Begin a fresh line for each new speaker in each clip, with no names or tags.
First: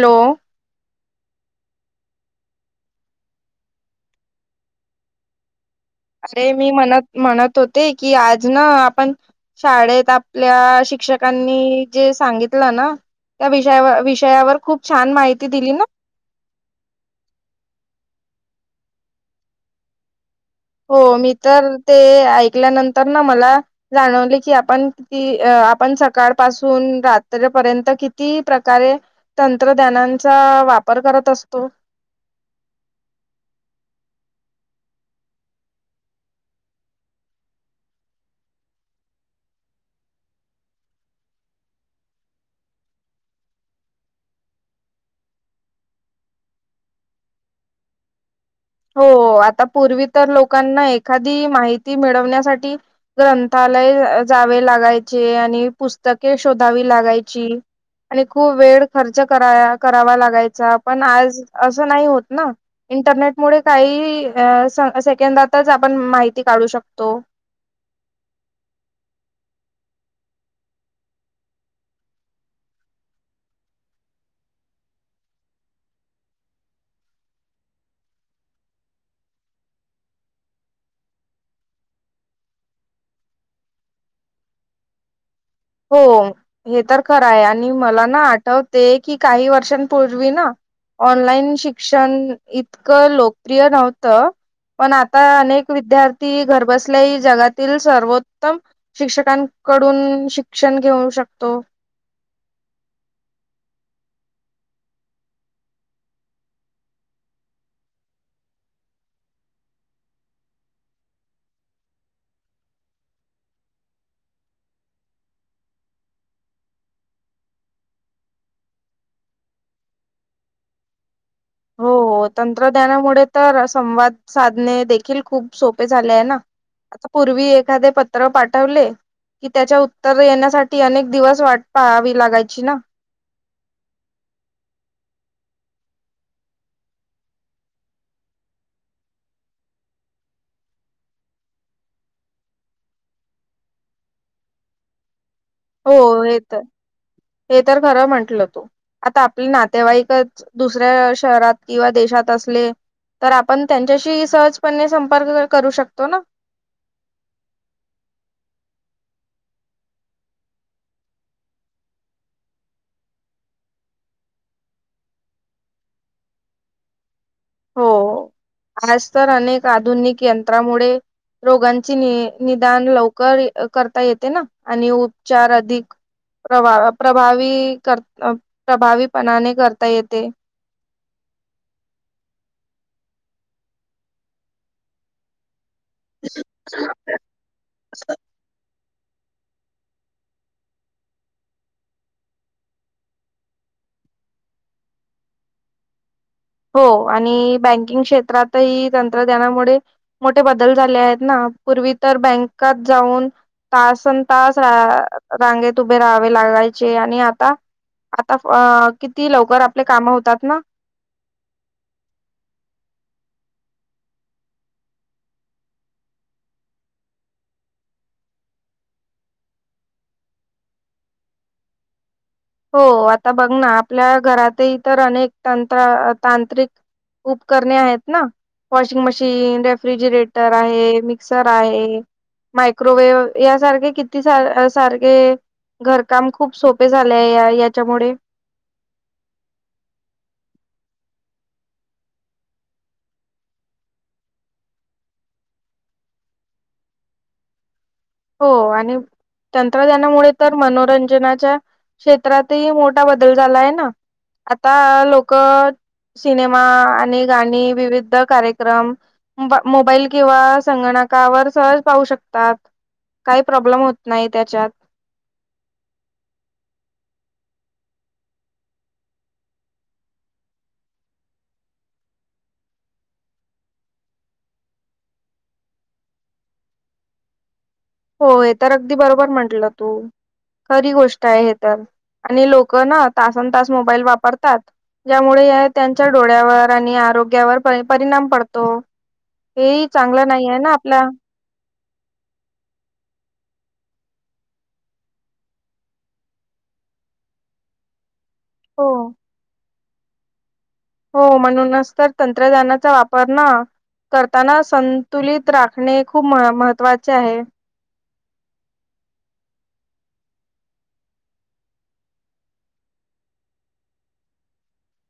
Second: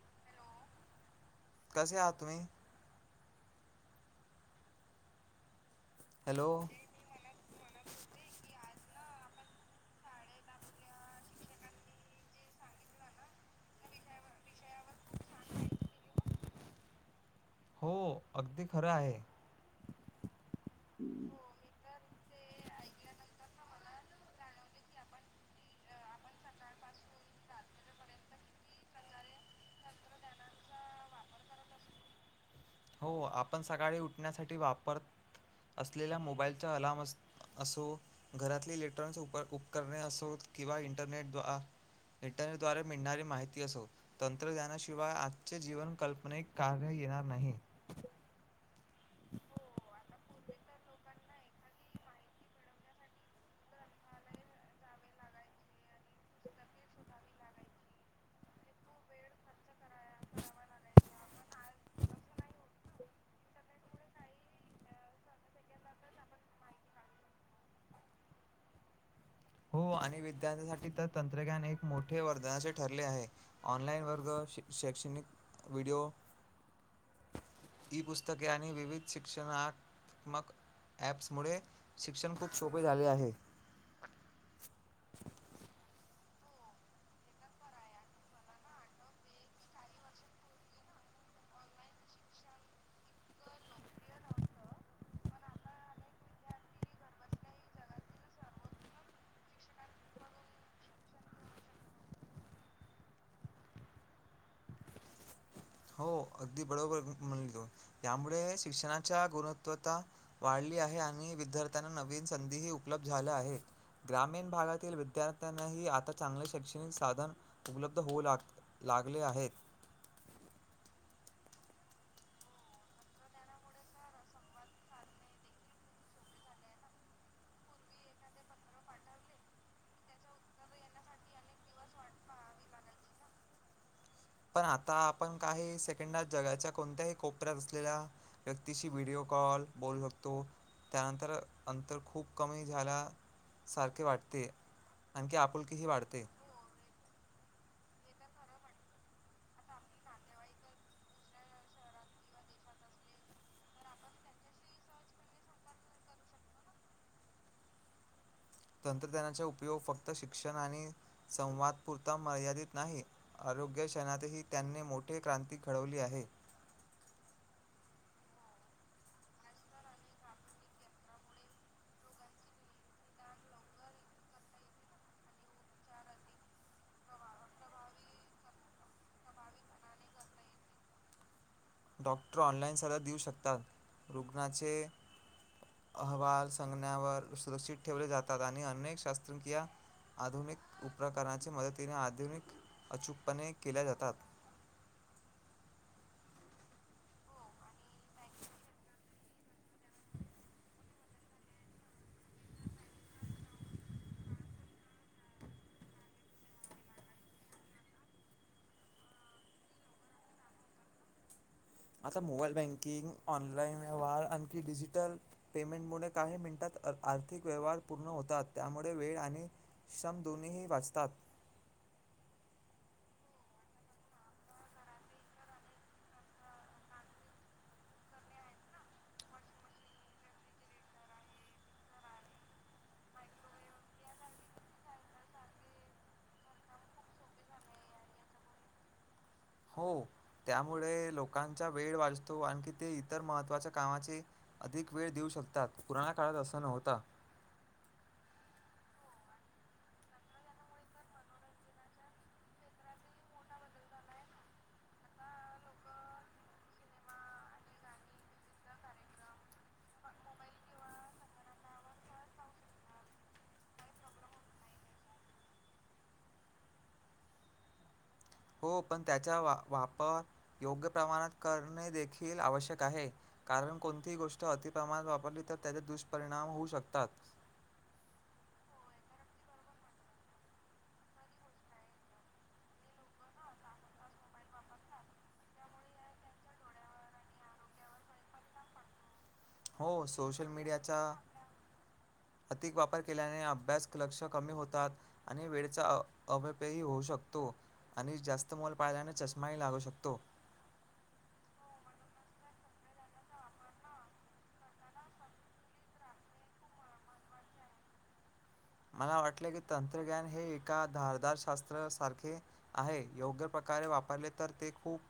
Hello
कसे आहात तुम्ही
अरे
हॅलो
मी म्हणत म्हणत होते की आज ना पण शाळेत आपल्या शिक्षकांनी जे सांगितलं ना त्या विषयावर विषयावर खूप छान माहिती दिली ना.
हो अगदी खरं आहे
हो मी तर ते ऐकल्यानंतर ना मला जाणवले कि आपण अ आपण सकाळ पासून रात्रीपर्यंत किती प्रकारे तंत्रज्ञानाचा वापर करत असतो
हो आपण सकाळी उठण्यासाठी वापरत असलेल्या मोबाईलचा अलाम असो घरातले इलेक्ट्रॉनिक् उपकरणे असो किंवा इंटरने इंटरनेट दवारे मिळणारी माहिती असो तंत्रज्ञानाशिवाय आजचे जीवन कल्पनिक कार्य येणार नाही
हो आता पूर्वी तर लोकांना एखादी माहिती मिळवण्यासाठी ग्रंथालय जावे लागायचे आणि पुस्तके शोधावी लागायची आणि खूप वेळ खर्च करा करावा लागायचा पण आज असं नाही होत ना इंटरनेट त्यामुळे काही सेकंदातच आपण माहिती काढू शकतो
हो आणि विद्यार्थ्यांसाठी तर तंत्रज्ञान एक मोठे वरधनाचे हो आणि विज्ञान तंत्रज्ञान मोठे वरदान ठरले आहे ऑनलाइन वर्ग शैक्षणिक व्हडिओ ई पुस्तके आणि विविध शिक्षणत्मक ऍप्स मु शिक्षण खूप सोपे झाले. आहे
हो हे तर खरं आहे आणि मला ना आठवते की काही वर्षांपूर्वी ना ऑनलाईन शिक्षण इतकं लोकप्रिय नव्हतं पण आता अनेक विद्यार्थी घरबसल्याही जगातील सर्वोत्तम शिक्षकांकडून शिकतात शिक्षण घेऊ शकतो
हो अगदी बरोबर म्हणो यामुळे शिक्षणाच्या गुणत्वता वाढली आहे आणि विद्यार्थ्यांना नवीन संधीही उपलब्ध झाल्या आहेत ग्रामीण भागातील विद्यार्थ्यांनाही आता चांगले शैक्षणिक साधन उपलब्ध होऊ लाग लागले आहेत
हो. तंत्रज्ञानामुळे तर संवाद साधणे देखील खूप सोपे झाले आहे ना, आता पूर्वी एखादे पत्र पाठवले कि, त्याच्या उत्तर येण्यासाठी अनेक दिवस वाट पाहावी लागायची ना.
पण आता, आपण काही सेकंडात जगाच्या कोणत्याही कोपऱ्यात असलेल्या व्यक्तीशी व्हिडिओ कॉल बोलू शकतो, त्यानंतर अंतर खूप कमी झाल्या सारखे वाटते. आणखी आपुलकी ही
हो
वाढते.
हे तर हे तर खरं म्हंटलं तू, आता आपले नातेवाईकच दुसऱ्या शहरात किंवा देशात असले तर, आपण त्यांच्याशी सहजपणे संपर्क क करू शकतो ना.
तंत्रज्ञानाचा उपयोग फक्त शिक्षण आणि संवाद पुुरता मर्यादित नाही. आरोग्य क्षणातही त्यांनी मोठे क्रांती घडवली आहे.
हो ओ, आज तर अनेक आधुनिक यंत्रामुळे रोगांची नि निदान लवकर करता येते, ना आणि उपचार अधिक प्रवा- प्रभावी कर प्र- प्रभावीपणाने करता येते.
डॉक्टर ऑनलाईन सल्ला देऊ शकतात. रुग्णाचे अहवाल संगण्यावर सुरक्षित ठेवले जातात आणि अनेक शस्त्रक्रिया आधुनिक उपकारांच्या मदतीने आधुनिक अचूकपणे केल्या जातात.
हो आणि बँकिंग क्षेत्रातही तंत्रज्ञानामुळे मोठे बदल झाले आहेत ना. पूर्वी तर बँकात जाऊन तासन तास रा आ रांगेत उभे राहावे लागायचे आणि आता आता किती लवकर आपले काम होतात ना.
आता मोबाईल बँकिंग, ऑनलाइन व्यवहार आणखी डिजिटल पेमेंटमुळे काही मिनिटात अ आर्थिक व्यवहार पूर्ण होतात. त्यामुळे वेळ आणि श्रम दोन्हीही वाचतात.
हो आता बघ ना, आपल्या घरातही ईतर अनेक तंत्र तांत्रिक उपकरणे आहेत ना. वॉशिंग मशीन, रेफ्रिजिरेटर आहे, मिक्सर आहे, मायक्रोवेव यासारखे किती सारे सारखे घरकाम खूप सोपे झाले. आपल्या या याच्यामुळे
हो त्यामुळे लोकांचा वेळ वाचतो. आणखी ते इतर महत्त्वाच्या कामाचे अधिक वेळ देऊ शकतात. पुराना काळात असं नव्हत.
हो आणि तंत्रज्ञानामुळे तर मनोरंजनाच्या क्षेत्रातही मोठा बदल झाला आहे ना, आता लोक सिनेमा आणि गाणी विविध कार्यक्रम मोबाईल किंवा संगणकावर सहज पाहू शकतात. काही प्रॉब्लेम होत नाही त्याच्यात
हो पण त्याचा वापर योग्य प्रमाणात करणे देखील आवश्यक आहे, कारण कोणतीही गोष्ट अतिप्रमाणात वापरली तर त्याचे दुष्परिणाम होऊ शकतात.
होय हे तर अगदी बरोबर म्हंटलं तू, खरी गोष्ट आहे हे तर, आणि लोक ना तासन-तास मोबाईल वापरतात. ज्यामुळे त्यांच्या डोळ्यावर आणि आरोग्यावर परिणाम पडतो हेही
हो,
चांगलं
सोशल
नाही आहे ना आपल्या
मीडियाचा अधिक वापर केल्याने, अभ्यासात लक्ष कमी होतात. आणि वेळेचा होऊ शकतो आणि जास्त मोल
हो.
पाळल्याने चष्माही लागू शकतो. तो.
हो म्हणूनच तर तंत्रज्ञानाचा वापर ना करताना. संतुलित राखणे खूप महत्त्वाचे आहे.
मला वाटलं की तंत्रज्ञान हे एका धारधारशास्त्र सारखे आहे. योग्य प्रकारे वापरले तर ते खूप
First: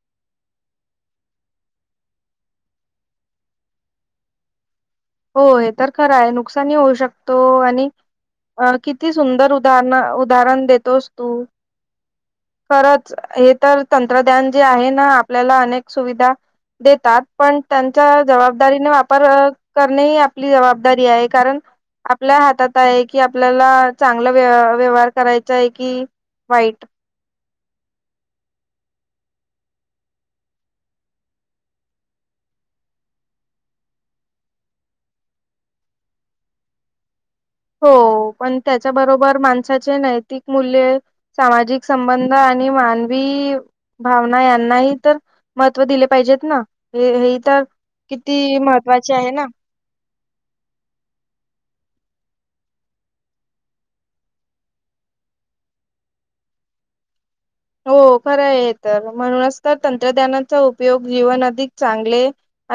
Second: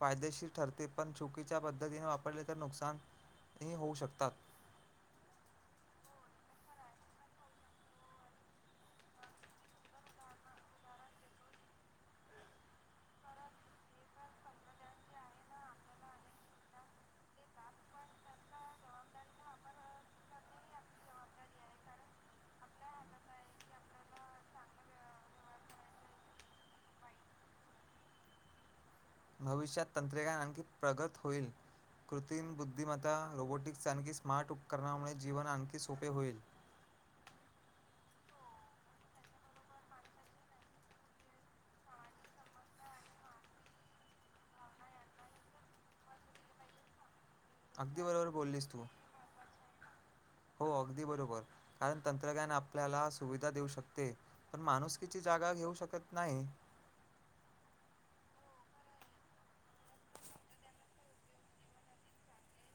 फायदेशीर ठरते, पण चुकीच्या पद्धतीने वापरले तर नुकसानही होऊ शकतात.
हो हे तर खरं आहे, नुकसानी होऊ शकतो. आणि अ किती सुंदर उदार उदाहरण देतोस तू. खरच हे तर तंत्रज्ञान जे आहे ना, आपल्याला अनेक सुविधा देतात. पण त्यांच्या जबाबदारीने वापर करणे ह आपली जबाबदारी आहे. कारण आपल्या हातात आहे कि आपल्याला चांगलं व्य व्यवहार करायचा आहे कि वाईट.
भविष्यात तंत्रज्ञान आणखी प्रगत होईल. कृतिम बुद्धिमत्ता रोबोटिक्स आणखी स्मार्ट उपकरणामुळे जीवन आणखी सोपे होईल.
हो पण त्याच्याबरोबर माणसाचे नैतिक मूल्य. सामाजिक संबंध आणि मानवी भावना यांनाही तर महत्त्व दिले पाहिजेत ना. हे ही. तर
अगदी बरोबर
किती
बोललीस तू.
महत्त्वाचे आहे ना.
हो अगदी बरोबर कारण तंत्रज्ञान आपल्याला सुविधा देऊ शकते. पण माणुसकीची जागा घेऊ शकत नाही.
हो खरं आहे तर. म्हणूनच तर तंत्रज्ञानाचा उपयोग जीवन अधिक चांगले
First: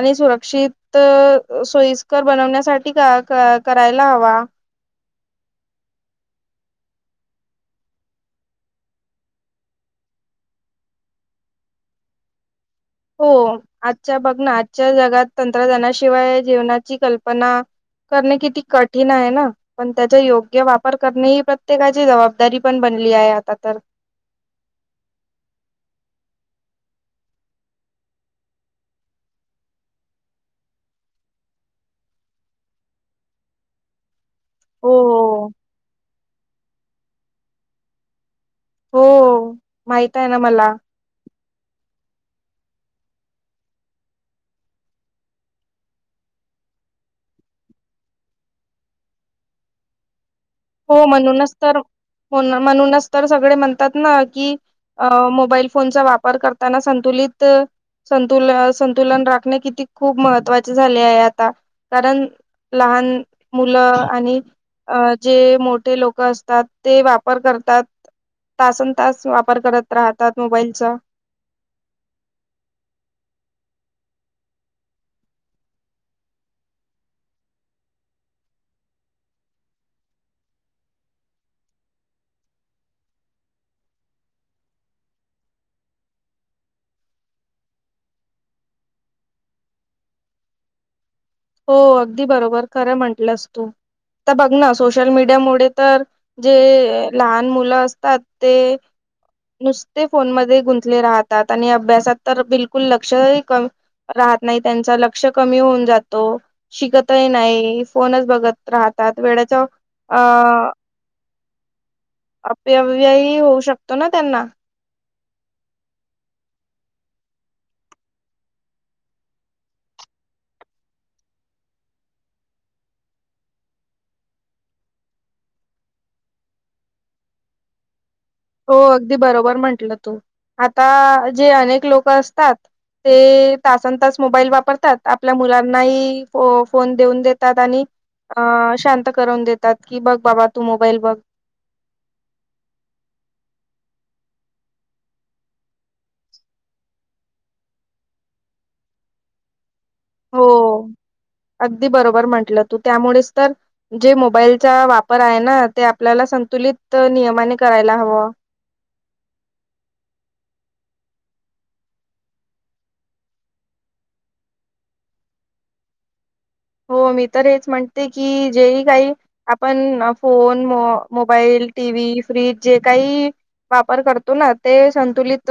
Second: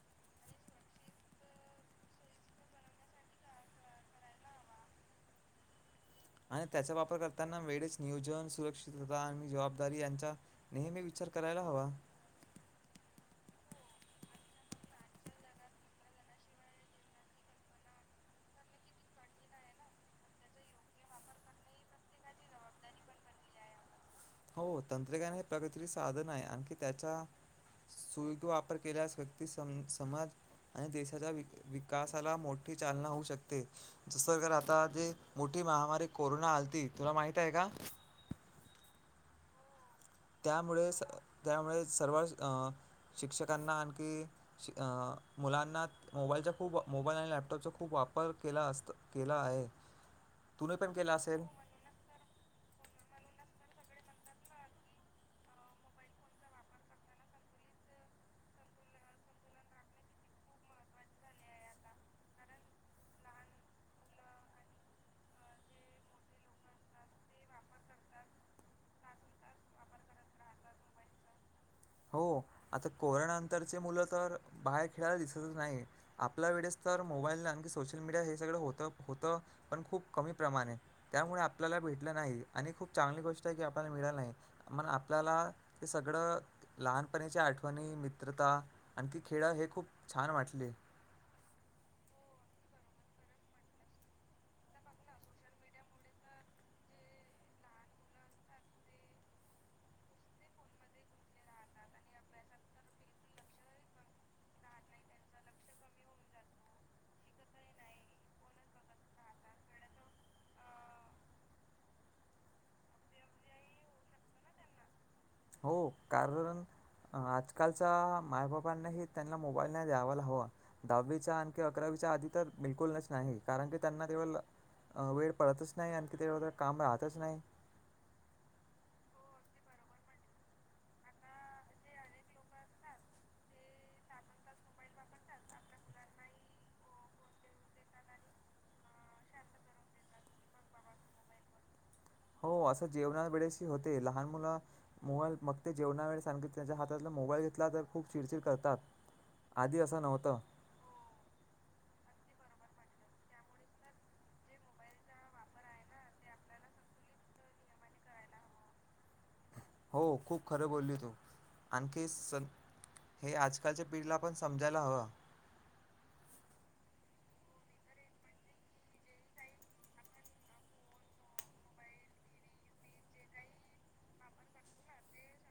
आणि सुरक्षित सोयीस्कर बनवण्यासाठी करायला हवा.
आणि त्याचा वापर करताना वेळेच नियोजन, सुरक्षितता आणि जबाबदारी यांचा नेहमी विचार करायला हवा.
हो आजच्या, बघ ना, आजच्या जगात तंत्रज्ञानाशिवाय जीवनाची कल्पना करणे किती कठीण आहे ना. पण त्याचा योग्य वापर करणे ही प्रत्येकाची जबाबदारी पण बनली आहे आता तर.
हो तंत्रज्ञान हे प्रगतीचे साधन आहे. आणखी त्याचा सुविवापर केल्यास व्यक्ती समाज आणि देशाच्या विकासाला मोठी चालना होऊ शकते. जसं की आता
हो
जे मोठी महामारी कोरोना आलती. तुला माहित आहे का?
हो. माहित आहे ना मला
त्यामुळे स त्यामुळे [unintelligible] शिक्षकांना आणखी अ मुलांना मोबाईलच्या खूप मोबाईल आणि लॅपटॉपचा खूप वापर केला असत केला आहे. तुम्ही पण
हो
केला असेल
म्हणूनच तर म्हणूनच तर सगळे म्हण तात ना की अ मोबाईल फोनचा वापर करताना संतुलित संतू संतुलन राखणे किती खूप महत्वाचे झाले आहे आता कारण लहान मुलं आणि अ जे मोठे लोक असतात ते वापर करतात तासंतास वापर करत राहतात मोबाईलचा.
हो आता कोरोनांतरचे मुलं, तर बाहेर खेळायला दिसतच नाही, आपल्या वेळेस तर मोबाईल आणखी सोशल मीडिया हे सगळं होत-होत पण खूप कमी प्रमाणे त्यामुळे आपल्याला भेटलं नाही, आणि खूप चांगली गोष्ट आहे की आपल्याला मिळालं नाही मण आपल्याला ते सगळं लहानपणाच्या आठवणी मित्रता आणखी खेळ हे खूप छान वाटले
हो अगदी बरोबर खरं म्हंटलंस तू तर बघ ना सोशल मीडिया मु तर जे लहान मुलं असतात ते नुसते फोन मध्ये गुंतले राहतात आणि अभ्यासात तर बिलकुल लक्षही क राहत नाही त्यांच लक्ष कमी होऊन जात शिकतही नाही फोनच बघत राहतात वेळेच्या अ अपव्यही होऊ शकतो ना त्यांना.
हो कारण आजकालच्या मायबापांनाही त्यांना मोबाईल नाही द्यावाला हवा दहावीचा आणखी अकरावीच्या आधी तर बिलकुलच नाही कारण की त्यांना तेव वेळ पडतच नाही आणखी तेव तर काम राहतच नाही.
हो अगदी बरोबर म्हंटलं तू आता जे अनेक लोक असतात ते तासन तास मोबाईल वापरतात आपल्या मुलांनाही फोन देऊन देतात आणि अ शांत करवून देतात की बघ बाबा तू मोबाईल बघ.
हो असं जेवणा वेळेशी होते लहान मुलं मोबाल मग ते जेवणा वेळे सांगित त्यांच्या हातात मोबाईल घेतला तर खूप चिडचिड करतात आधी. नव्हतं,
त त्यामुळे ज मोबालचा वापर आहे ना ते आपल्याला संतुलित नियने करायला हव.
हो खूप खरं बोलली तू आणखी स हे आजकालच्या पिढीला पण समजायला हवं
हो मी तर हेच म्हणते की, जेही काही आपण फोन मोबाईल, टीव्ही, फ्रीज जे काही वापर करतो ना ते संतुलित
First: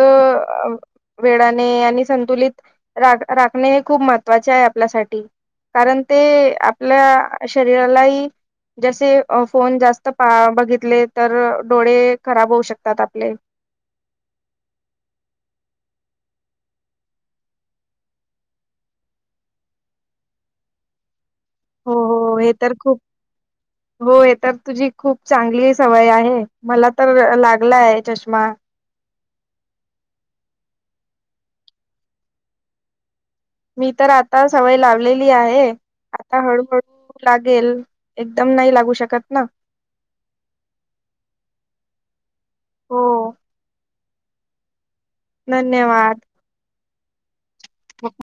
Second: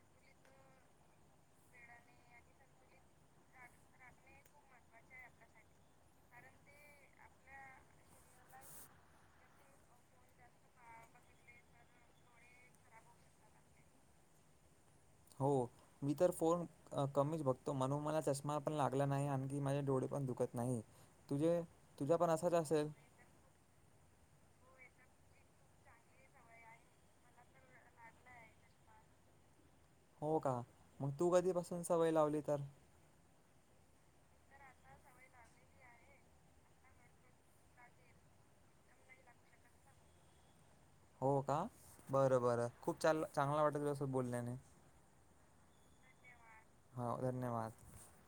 वेळाने आणि संतुलित रा राखणे हे खूप महत्वाचे आहे आपल्यासाठी. कारण ते आपल्या शरीरालाही जसे फोन जास्त पा बघितले तर डोळे खराब होऊ शकतात आपले.
हो मी तर फोन कमीच बघतो म्हणून मला चष्मा पण लागला नाही, आणखी माझे डोळे पण दुखत नाही. तुझे तुझा पण
हो-हो हे
असाच
तर
असेल
खूप हो हे तर तुझी खूप चांगली सवय आहे मला तर लागलाय चष्मा.
हो का मग तू कधीपासून सवय लावली तर,
मी तर आता सवय लावलेली आहे आता हळू-हळू लागेल एकदम नाही लागू शकत ना.
हो का बरोबर, बरं खूप
हो
चल चांगला वाटेल, त बोलने.
धन्यवाद,
हो धन्यवाद,
हो,